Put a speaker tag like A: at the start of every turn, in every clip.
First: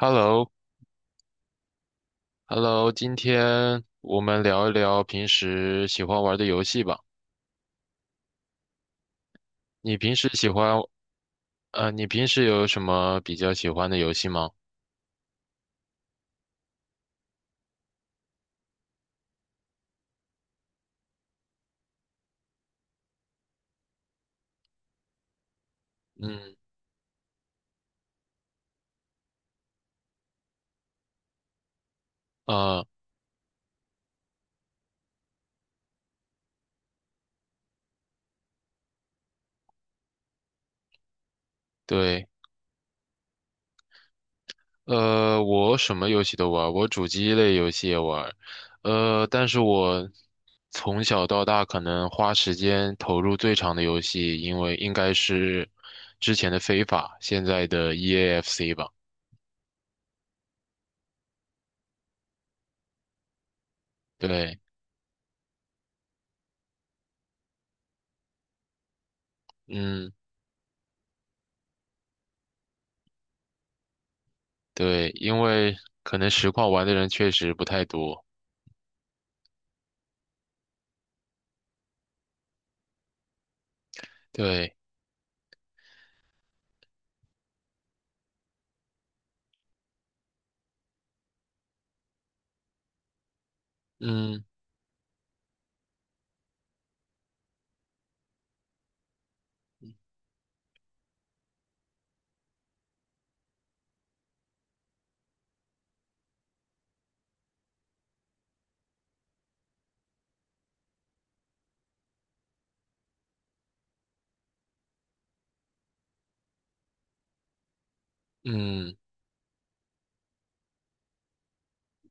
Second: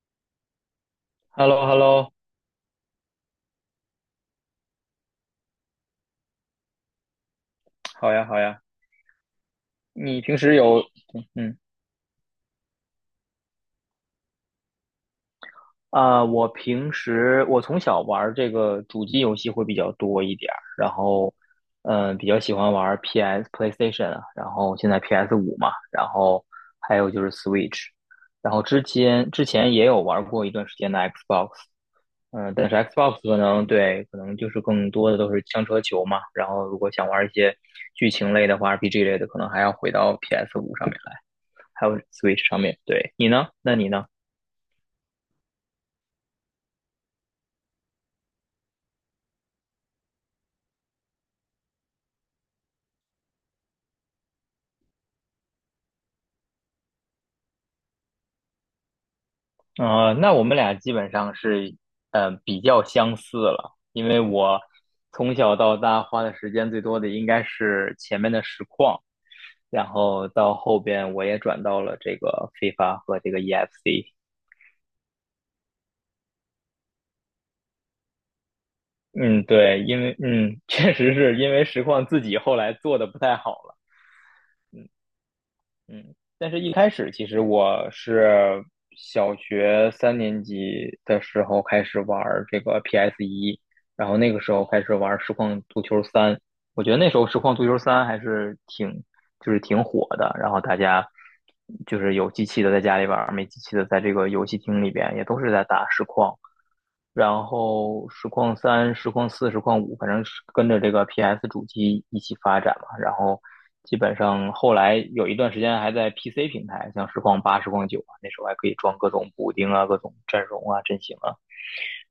A: h e l l o
B: h e l l o h e l l o
A: h e l l o 今天我们聊一聊平时喜欢玩的游戏吧。
B: 好呀，好呀。
A: 你平
B: 你
A: 时
B: 平
A: 喜
B: 时
A: 欢，
B: 有，嗯，
A: 你平时有什么比较喜欢的游戏吗？
B: 我平时我从小玩儿这个主机游戏会比较多一点儿，然后，比较喜欢玩 PS、PlayStation 啊，然后现在 PS 五嘛，然后
A: 嗯，
B: 还有就是 Switch，然后之前也有玩儿过一段时间的 Xbox。但是
A: 啊，
B: Xbox 可能对，可能就是更多的都是枪车球嘛。然后如果想玩儿一些剧情类的话，RPG 类的，可能还要回到 PS 五上面来。还有
A: 对，
B: Switch 上面。对，你呢？那你呢？
A: 我什么游戏都玩，我主机类游戏也玩，但是我从小到大可能花时间投入最长的游戏，因为应该是之前的非法，现在的 EAFC 吧。
B: 那我们俩基本上是，比较相似了，因为
A: 对，
B: 我从小到大花的时间最多的应该是前面的实况，然
A: 嗯。
B: 后到后边我也转到了这个 FIFA 和这个 EFC。
A: 对，因为可能实况玩的人确实不太多。
B: 嗯，对，因为确实是因为实况自己后来做的不太好了。
A: 对，
B: 嗯，但是一开始其实我是小学三年级的时候开始玩儿这个 PS 一，然后那个
A: 嗯
B: 时候开始玩儿实况足球三。我觉得那时候实况足球三还是挺就是挺火的，然后大家就是有机器的在家里玩儿，没机器的在这个游戏厅里边也都是在打实况。然后实况三、实况四、实况五，反正是跟着这个 PS 主机一起发展嘛。然后基本上后来有一段时间还在 PC 平台，像实况八、实况九啊，那时候还可以
A: 嗯，
B: 装各种补丁啊、各种阵容啊、阵型啊。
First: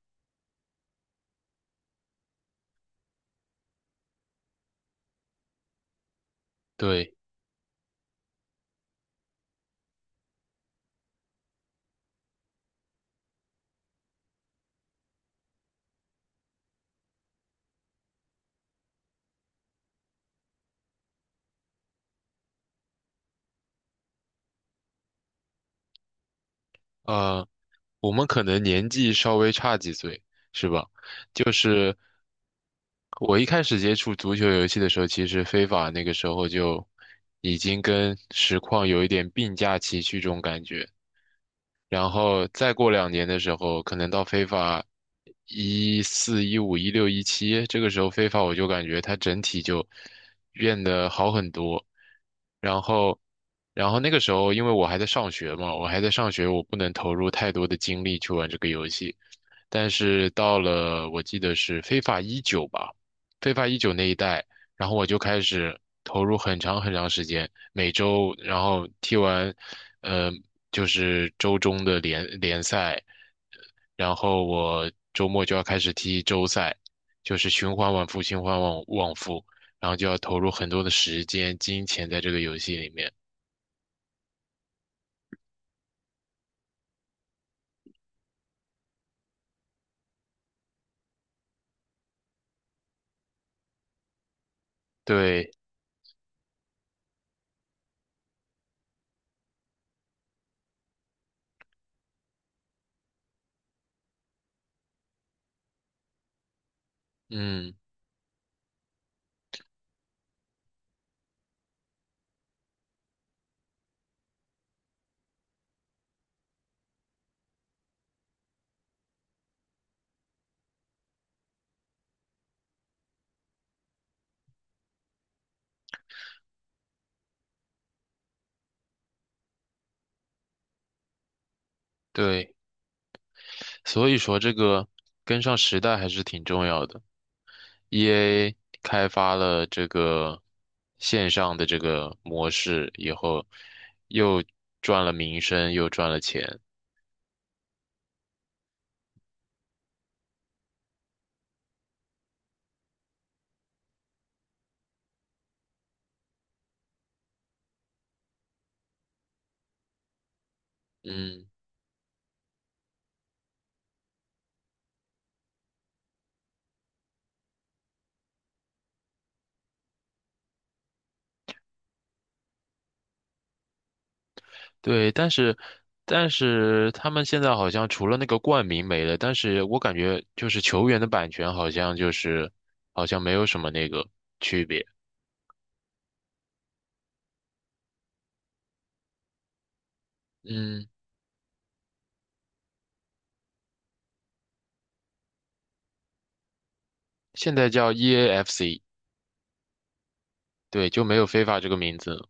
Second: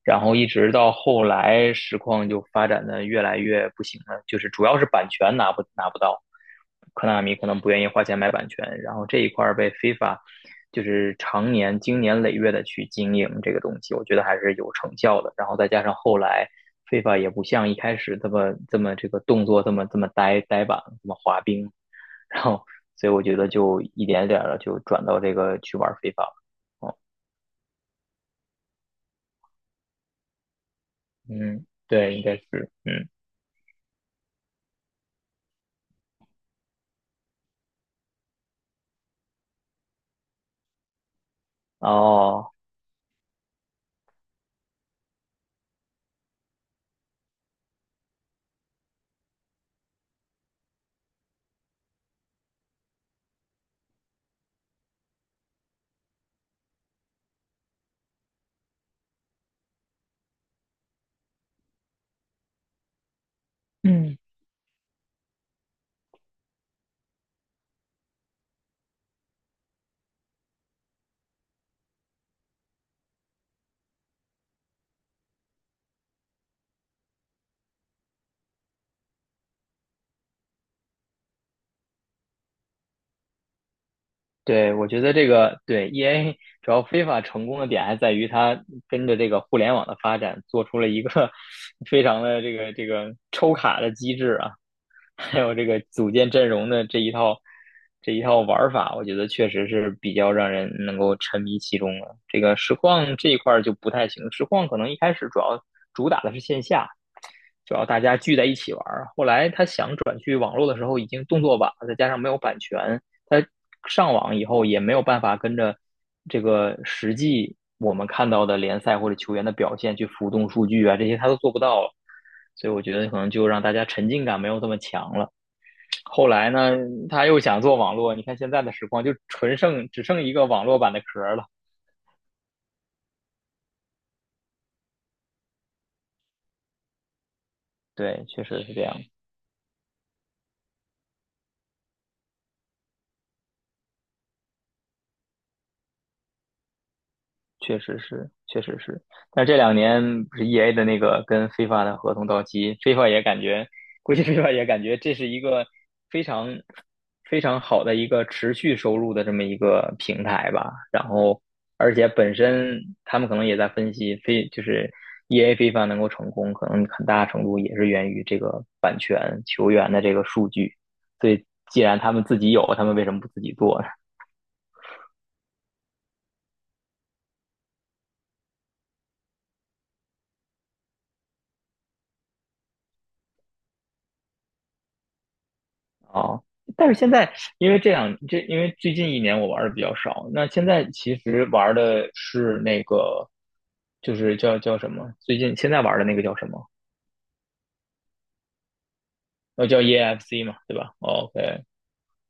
B: 然后一直到后来，实况就发展的越来越不行了，就是主要是版权拿不到，科
A: 对，
B: 纳米可能不愿意花钱买版权。然后这一块儿被 f 法，就是常年经年累月的去经营这个东西，我觉得还是有成效的。然后再加上后来 f 法也不像一开始这么这个动作这么呆板这么滑冰。然后所以我觉得就一点点的就转到这个去玩 f i f 了。哦，
A: 呃，我们可能年纪稍微差几岁，是吧？就
B: 嗯，
A: 是
B: 对，应该是，嗯，
A: 我一开始接触足球游戏的时候，其实非法那个时候就已经跟实况有一点并驾齐驱这种感觉。然后
B: 哦。
A: 再过两年的时候，可能到非法14、15、16、17，这个时候非法我就感觉它整体就变得好很多。然后，然后那个时候因为我还在上学嘛，我还在上学，我不能投入太多的精力去玩这个游戏。但是到了我记得是非法一九吧，非法一九那一
B: 嗯，
A: 代，然后我就开始投入很长很长时间，每周然后踢完。呃就是周中的联赛，然后我周末就要开始踢周赛，就是循环往复，循环往复，然后就要投入很多的时间、金钱在这个游戏里面。
B: 对，我觉得这个对 EA 主要非法成功的点还在于它跟着这个互联网的发展，做出了一个 非常的这个抽卡的机制啊，还
A: 对，
B: 有这个组建阵容的这一套玩儿法。我觉得确实是比较让人能够沉迷其中的。这个实况这一块儿就不太行，实况可能一开始主要主打的是线下，
A: 嗯，
B: 主要大家聚在一起玩。后来他想转去网络的时候，已经动作晚了，再加上没有版权，他上网以后也没有办法跟着这个实际我们看到的联赛或者球员的表现去浮动数据啊，这些他都做不到了。所以我觉得可能就让大家沉浸感没有这么强了。后来呢，他又想做网络，你看现在的实况就只剩一个网络版的壳了。
A: 对，所以说这个跟上时代还是挺重要的。
B: 对，确
A: EA
B: 实是这样。
A: 开发了这个线上的这个模式以后，又赚了名声，又赚了钱。
B: 确实是，确实是。但这两年不是 EA 的那个跟 FIFA 的合同到期，FIFA 也感觉，估计 FIFA 也感觉这是一个非常非常好的一个持续收入的这么一个平台吧。然后，
A: 嗯。
B: 而且本身他们可能也在分析，非就是 EA FIFA 能够成功，可能很大程度也是源于这个版权球员的这个数据。所以既然他们自己有，他们为什么不自己做？
A: 对，但是他们现在好像除了那个冠名没了，但是我感觉就是球员的版权好像就是好像没有什么那个区别。
B: 哦，但是现在因为这样，因为最近一年我玩的比较少，那现在
A: 嗯，
B: 其实玩的是那个，就是叫什么？最近现在玩的那个叫什么？
A: 现在叫 EAFC，
B: 叫 EFC 嘛，对
A: 对，
B: 吧
A: 就没有非法
B: ？OK。
A: 这个名字。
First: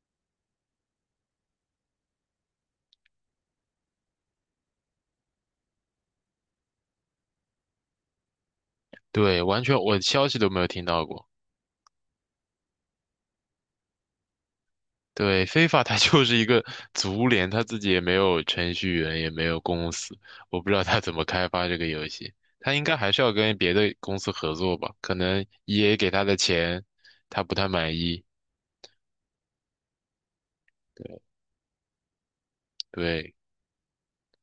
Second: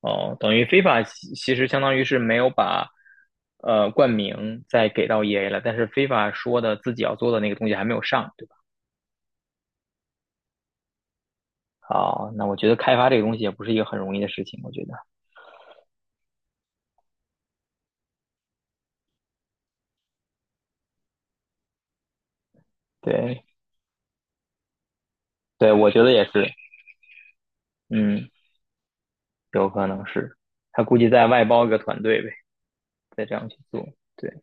B: 哦，等于 FIFA 其实相当于是没有把冠名再给到 EA 了，但是 FIFA 说的自己要做的那个东西还没有上，对吧？
A: 对，完全我消息都没有听到过。
B: 哦，那我觉得开发这个东西也不是一个很容易的事情，我觉得，
A: 对，非法它 就是一个足联，它自己也没有程序员，也没有公司，我不知道它怎么开发这个游戏。它应该还是要
B: 对，
A: 跟别的公司合作吧？可能
B: 对，我
A: EA
B: 觉
A: 给
B: 得
A: 他
B: 也
A: 的
B: 是。
A: 钱，他不太满意。
B: 嗯。有可能是他估计再外包一个团队呗，再这
A: 对，
B: 样去做。对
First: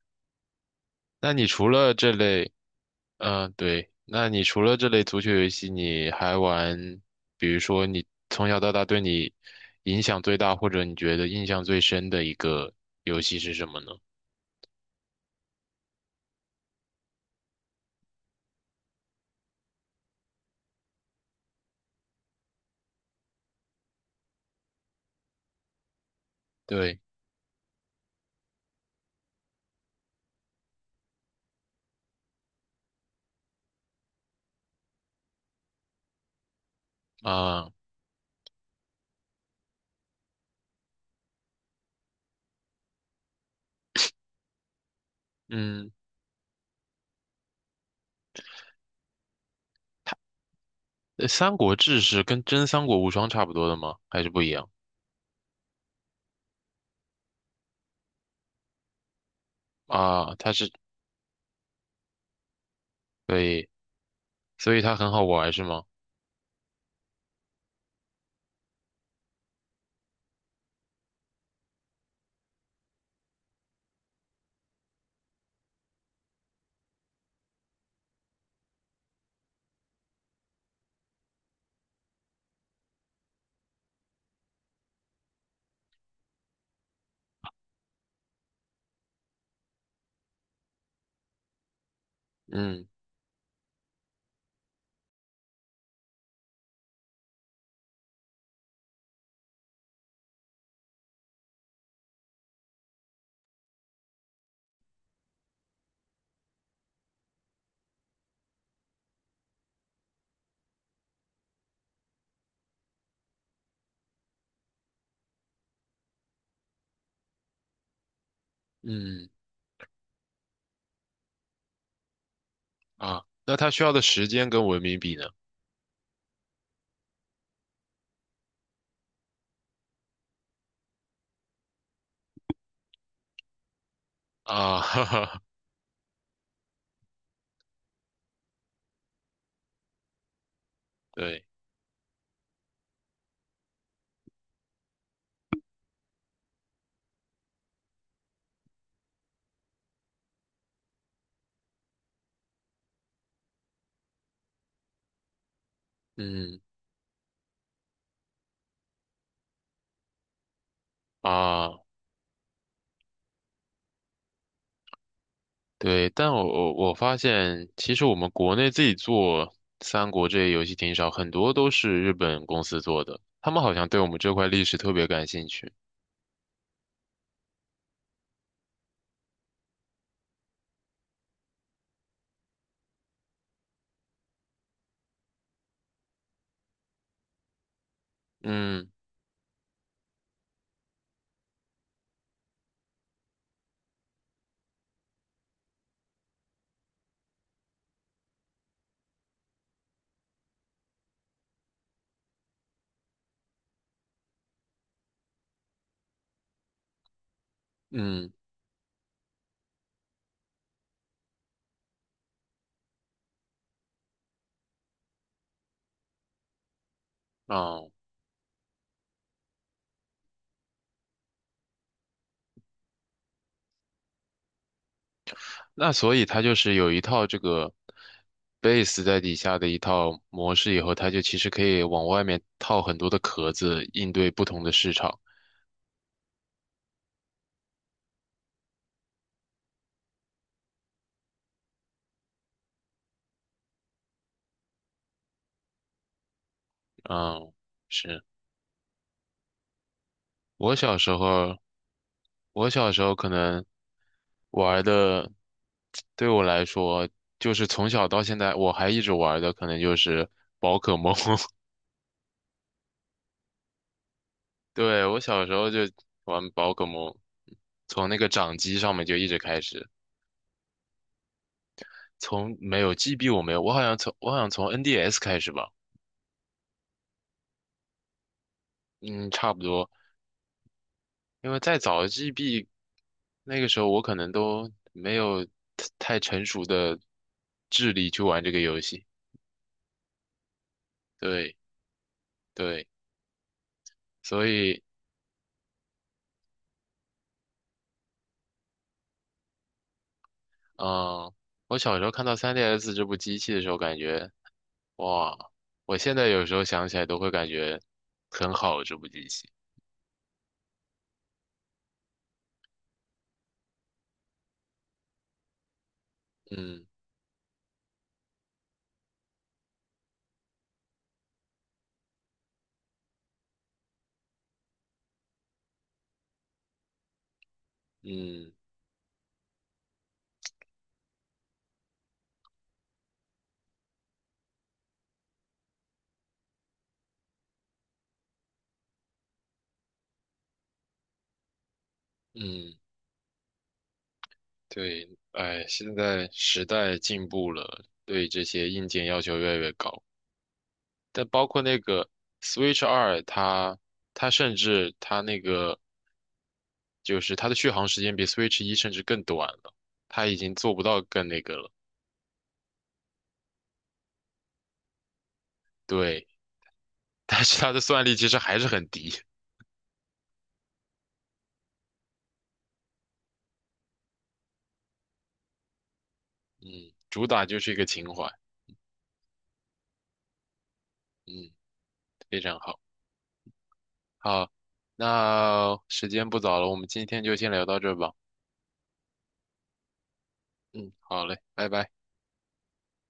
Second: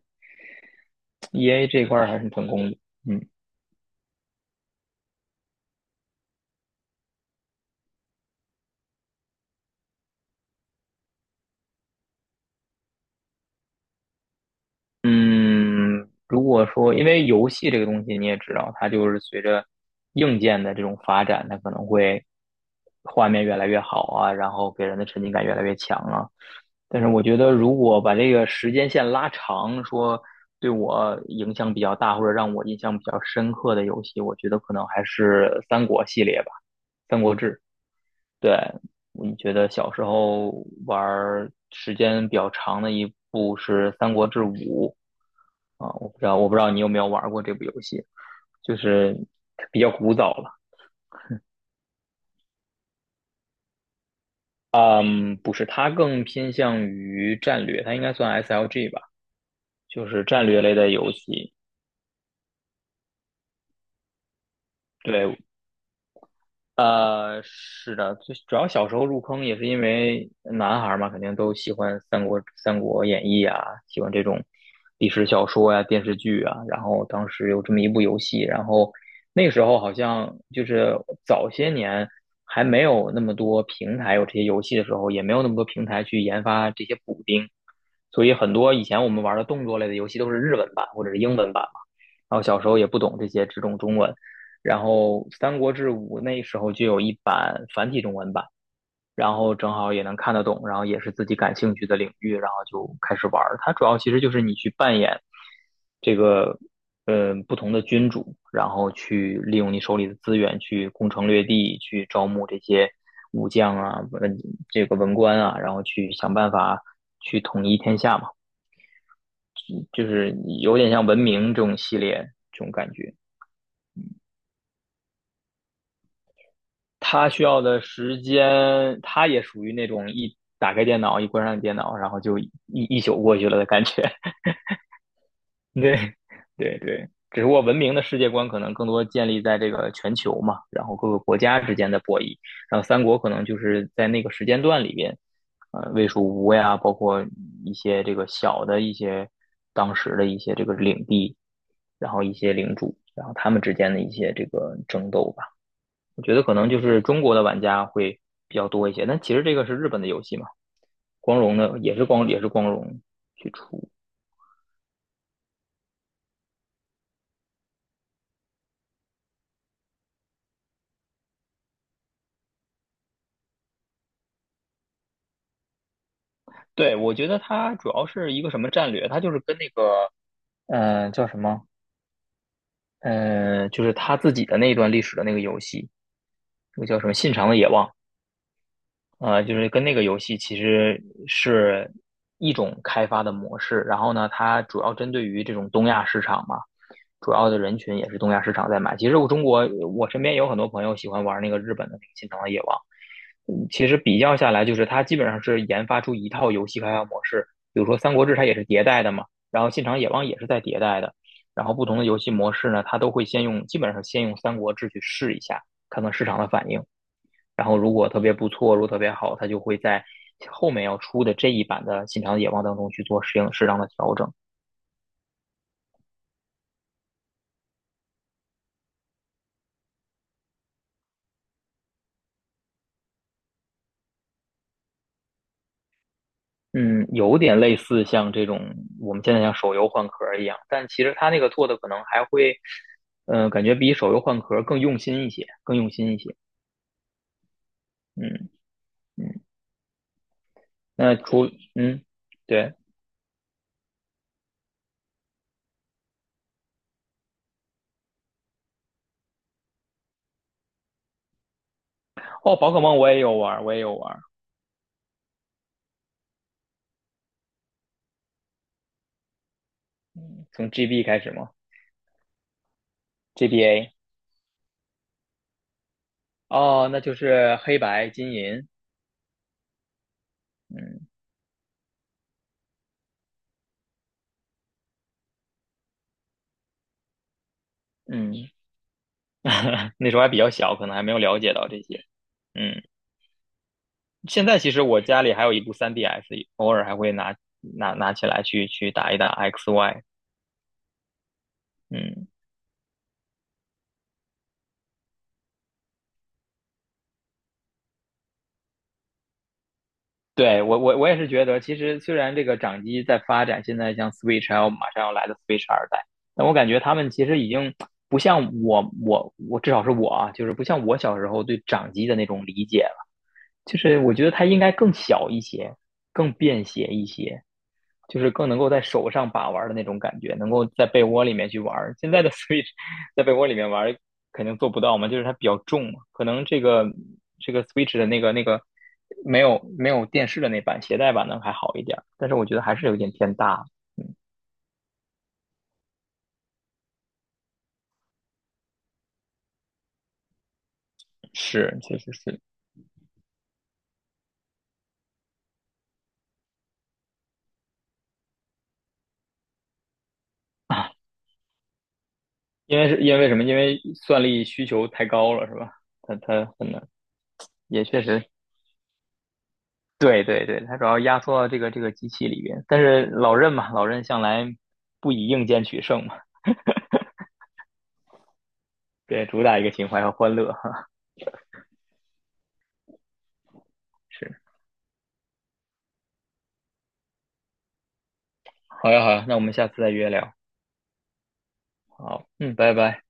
A: 那你除
B: ，EA 这
A: 了
B: 块儿
A: 这
B: 还是成
A: 类，
B: 功的。嗯。
A: 嗯、对，那你除了这类足球游戏，你还玩，比如说你从小到大对你影响最大，或者你觉得印象最深的一个游戏是什么呢？
B: 嗯，如果说因为游戏这个东西你也知道，它就是随着硬件的这种发展，它可能会画面越来越好啊，然后给人的沉浸感越来越强啊。
A: 对，
B: 但是我觉得，如果把这个时间线拉长，说对我影响比较大或者让我印象比较深刻的游戏，我觉得可能还是三国系列吧，《三国志》。
A: 啊、
B: 对，你觉得小时候玩儿时间比较长的一部是《三国志五》。
A: 嗯。
B: 我不知道，我不知道你有没有玩过这部游戏，就是比较古早了。
A: 《三国志》是跟真《三国无双》差不多的吗？还是不一样
B: 嗯，不是，它更偏向于战略，它应该算 SLG 吧，就是
A: 啊？
B: 战略类的游戏。
A: 对，所以它很好
B: 对，
A: 玩是吗？
B: 是的，最主要小时候入坑也是因为男孩儿嘛，肯定都喜欢三国《三国演义》啊，喜欢这种历史小说呀、电视剧啊。然后当时有这么一部游戏，然后那个时候好像就是早些年还没有那么多平台有这些游戏的时候，也没有那么多平台去研发这些补丁，所以很多以前我们玩的动作类的游戏都是日文版或者是英文版嘛。然后小时候
A: 嗯
B: 也不懂这些，只懂中文。然后《三国志五》那时候就有一版繁体中文版，然后正好也能看得懂，然后也是自己感兴趣的领域，然后就开始玩儿。它主要其实就是你去扮演这个不同的君主，然后去利用你手里的资源去攻城略地，去招募这些武将啊、这个文官啊，然后去想办法去统一天下嘛，
A: 嗯
B: 就是有点像文明这种系列这种感觉。
A: 啊，那它需要的时间跟文明比呢？
B: 他需要的时间，他也属于那种一打开电脑，一关上电脑，然后就一宿过去了的感觉。
A: 啊，哈哈，
B: 对，对对，只不过文明的世界观可能更多建立在这个全球嘛，然后各个国
A: 对，
B: 家之间的博弈。然后三国可能就是在那个时间段里边，魏蜀吴呀，包括一些这个小的一些当时的一些这个领地，然后一些领主，然后他们之间的一些这个争斗吧。我觉得可
A: 嗯
B: 能就是中国的玩家会比较多一些，但其实这个是日本的游戏嘛，光荣的
A: 啊，
B: 也是光荣去出。
A: 对，但我发现，其实我们国内自己做三国这些游戏挺少，很多都是日本公司做的，他们好像对我们这块历史特别感兴趣。
B: 对，我觉得它主要是一个什么战略，它就是跟那个呃叫什么呃，就是他自己的那一段历史的那个游戏，那个叫什么《信长的野望》。
A: 嗯
B: 就是跟那个游戏其实是一种开发的模式。然后呢，它主要针对于这种东亚市场嘛，主要的人群也是东亚市场在买。其实我中国，我身边有很多朋友喜欢玩那个日本的那个《心疼的野王》。嗯，其实比较下来，就是它基本上是研发出一套游戏开发模式。比如说《三国
A: 嗯
B: 志》它也是迭代的嘛，然后《信长野望》也是在迭代的。然后不同的游戏模式呢，它都会先用，基本上先用《三国志》去试一下，看看市场的反应。然后
A: 啊。
B: 如果特别不错，如果特别好，它就会在后面要出的这一版的《信长野望》当中去做适当的调整。
A: 那所以它就是有一套这个 base 在底下的一套模式，以后它就其实可以往外面套很多的壳子，应对不同的市场。
B: 嗯，有点类似像这种我们现在像手游换壳一样，但其实它那个做的可能还会，感觉比手游换壳更用心一些，更用心一些。
A: 嗯，是
B: 嗯。嗯。
A: 我小时
B: 那除
A: 候，
B: 嗯。
A: 我
B: 对。
A: 小时候可能玩的，对我来说，就是从小到现在我还一直玩的，可能就是宝可梦。
B: 哦，宝可梦我也有玩，我也有玩。
A: 对，我小时候就玩宝可梦，从那个掌机上面就一直开始。
B: 从 GB 开始吗
A: 从没有 GB 我没有，我好
B: ？GBA
A: 像从我好像从 NDS 开始吧，
B: 哦，那就是黑白金银。
A: 嗯，差不多，
B: 嗯。
A: 因为再早 GB 那个时候我可能都没有太成熟的智力去玩
B: 嗯，
A: 这个游戏，
B: 那时候还比较小，可能还没有了解
A: 对
B: 到这些。嗯，
A: 对，
B: 现
A: 所
B: 在其
A: 以
B: 实我家里还有一部 3DS，偶尔还会拿起来去打一打 XY。
A: 嗯，我小时候看
B: 嗯，
A: 到 3DS 这部机器的时候，感觉哇，我现在有时候想起来都会感觉很好这部机器，
B: 对，我我也是觉得，其实虽然这个掌机在发展，现在像 Switch 还有马上要来的 Switch 二代，但我感觉
A: 嗯
B: 他们其实已经不像我，至少是我啊，就是不像我小时候对掌机的那种理解了。就是我觉得它应该更小一些，更便携一些，就是更
A: 嗯
B: 能够在手上把玩的那种感觉，能够在被窝里面去玩。现在的 Switch 在被窝里面玩肯定做不到嘛，就是它比较重嘛，可能这个 Switch 的那个没有电视的那版携带版的还好一点，但是我觉得
A: 嗯。
B: 还是有点偏大。
A: 对，哎，现在时代进步了，对这些硬件要求越来越高。但包括那
B: 是，确
A: 个
B: 实是。
A: Switch 2，它甚至它那个就是它的续航时间比 Switch 1甚至更短了，它已经做不到更那个了。
B: 因为什么？因为算力需求太高了，是吧？它
A: 对，
B: 它很难，
A: 但是它的
B: 也确
A: 算力其
B: 实
A: 实还是很低。
B: 对对对。它主要压缩到这个机器里边。但是老任嘛，老任向来不以硬件取胜嘛。
A: 嗯，主打就是一个情怀。
B: 对，主打一个情怀和欢乐哈。
A: 嗯，非常好。
B: 是，
A: 好，那时间不早了，我们今天就先聊到这儿吧。
B: 好呀好呀，那我们下次再约聊。
A: 嗯，好嘞，拜拜。
B: 好，嗯，拜拜。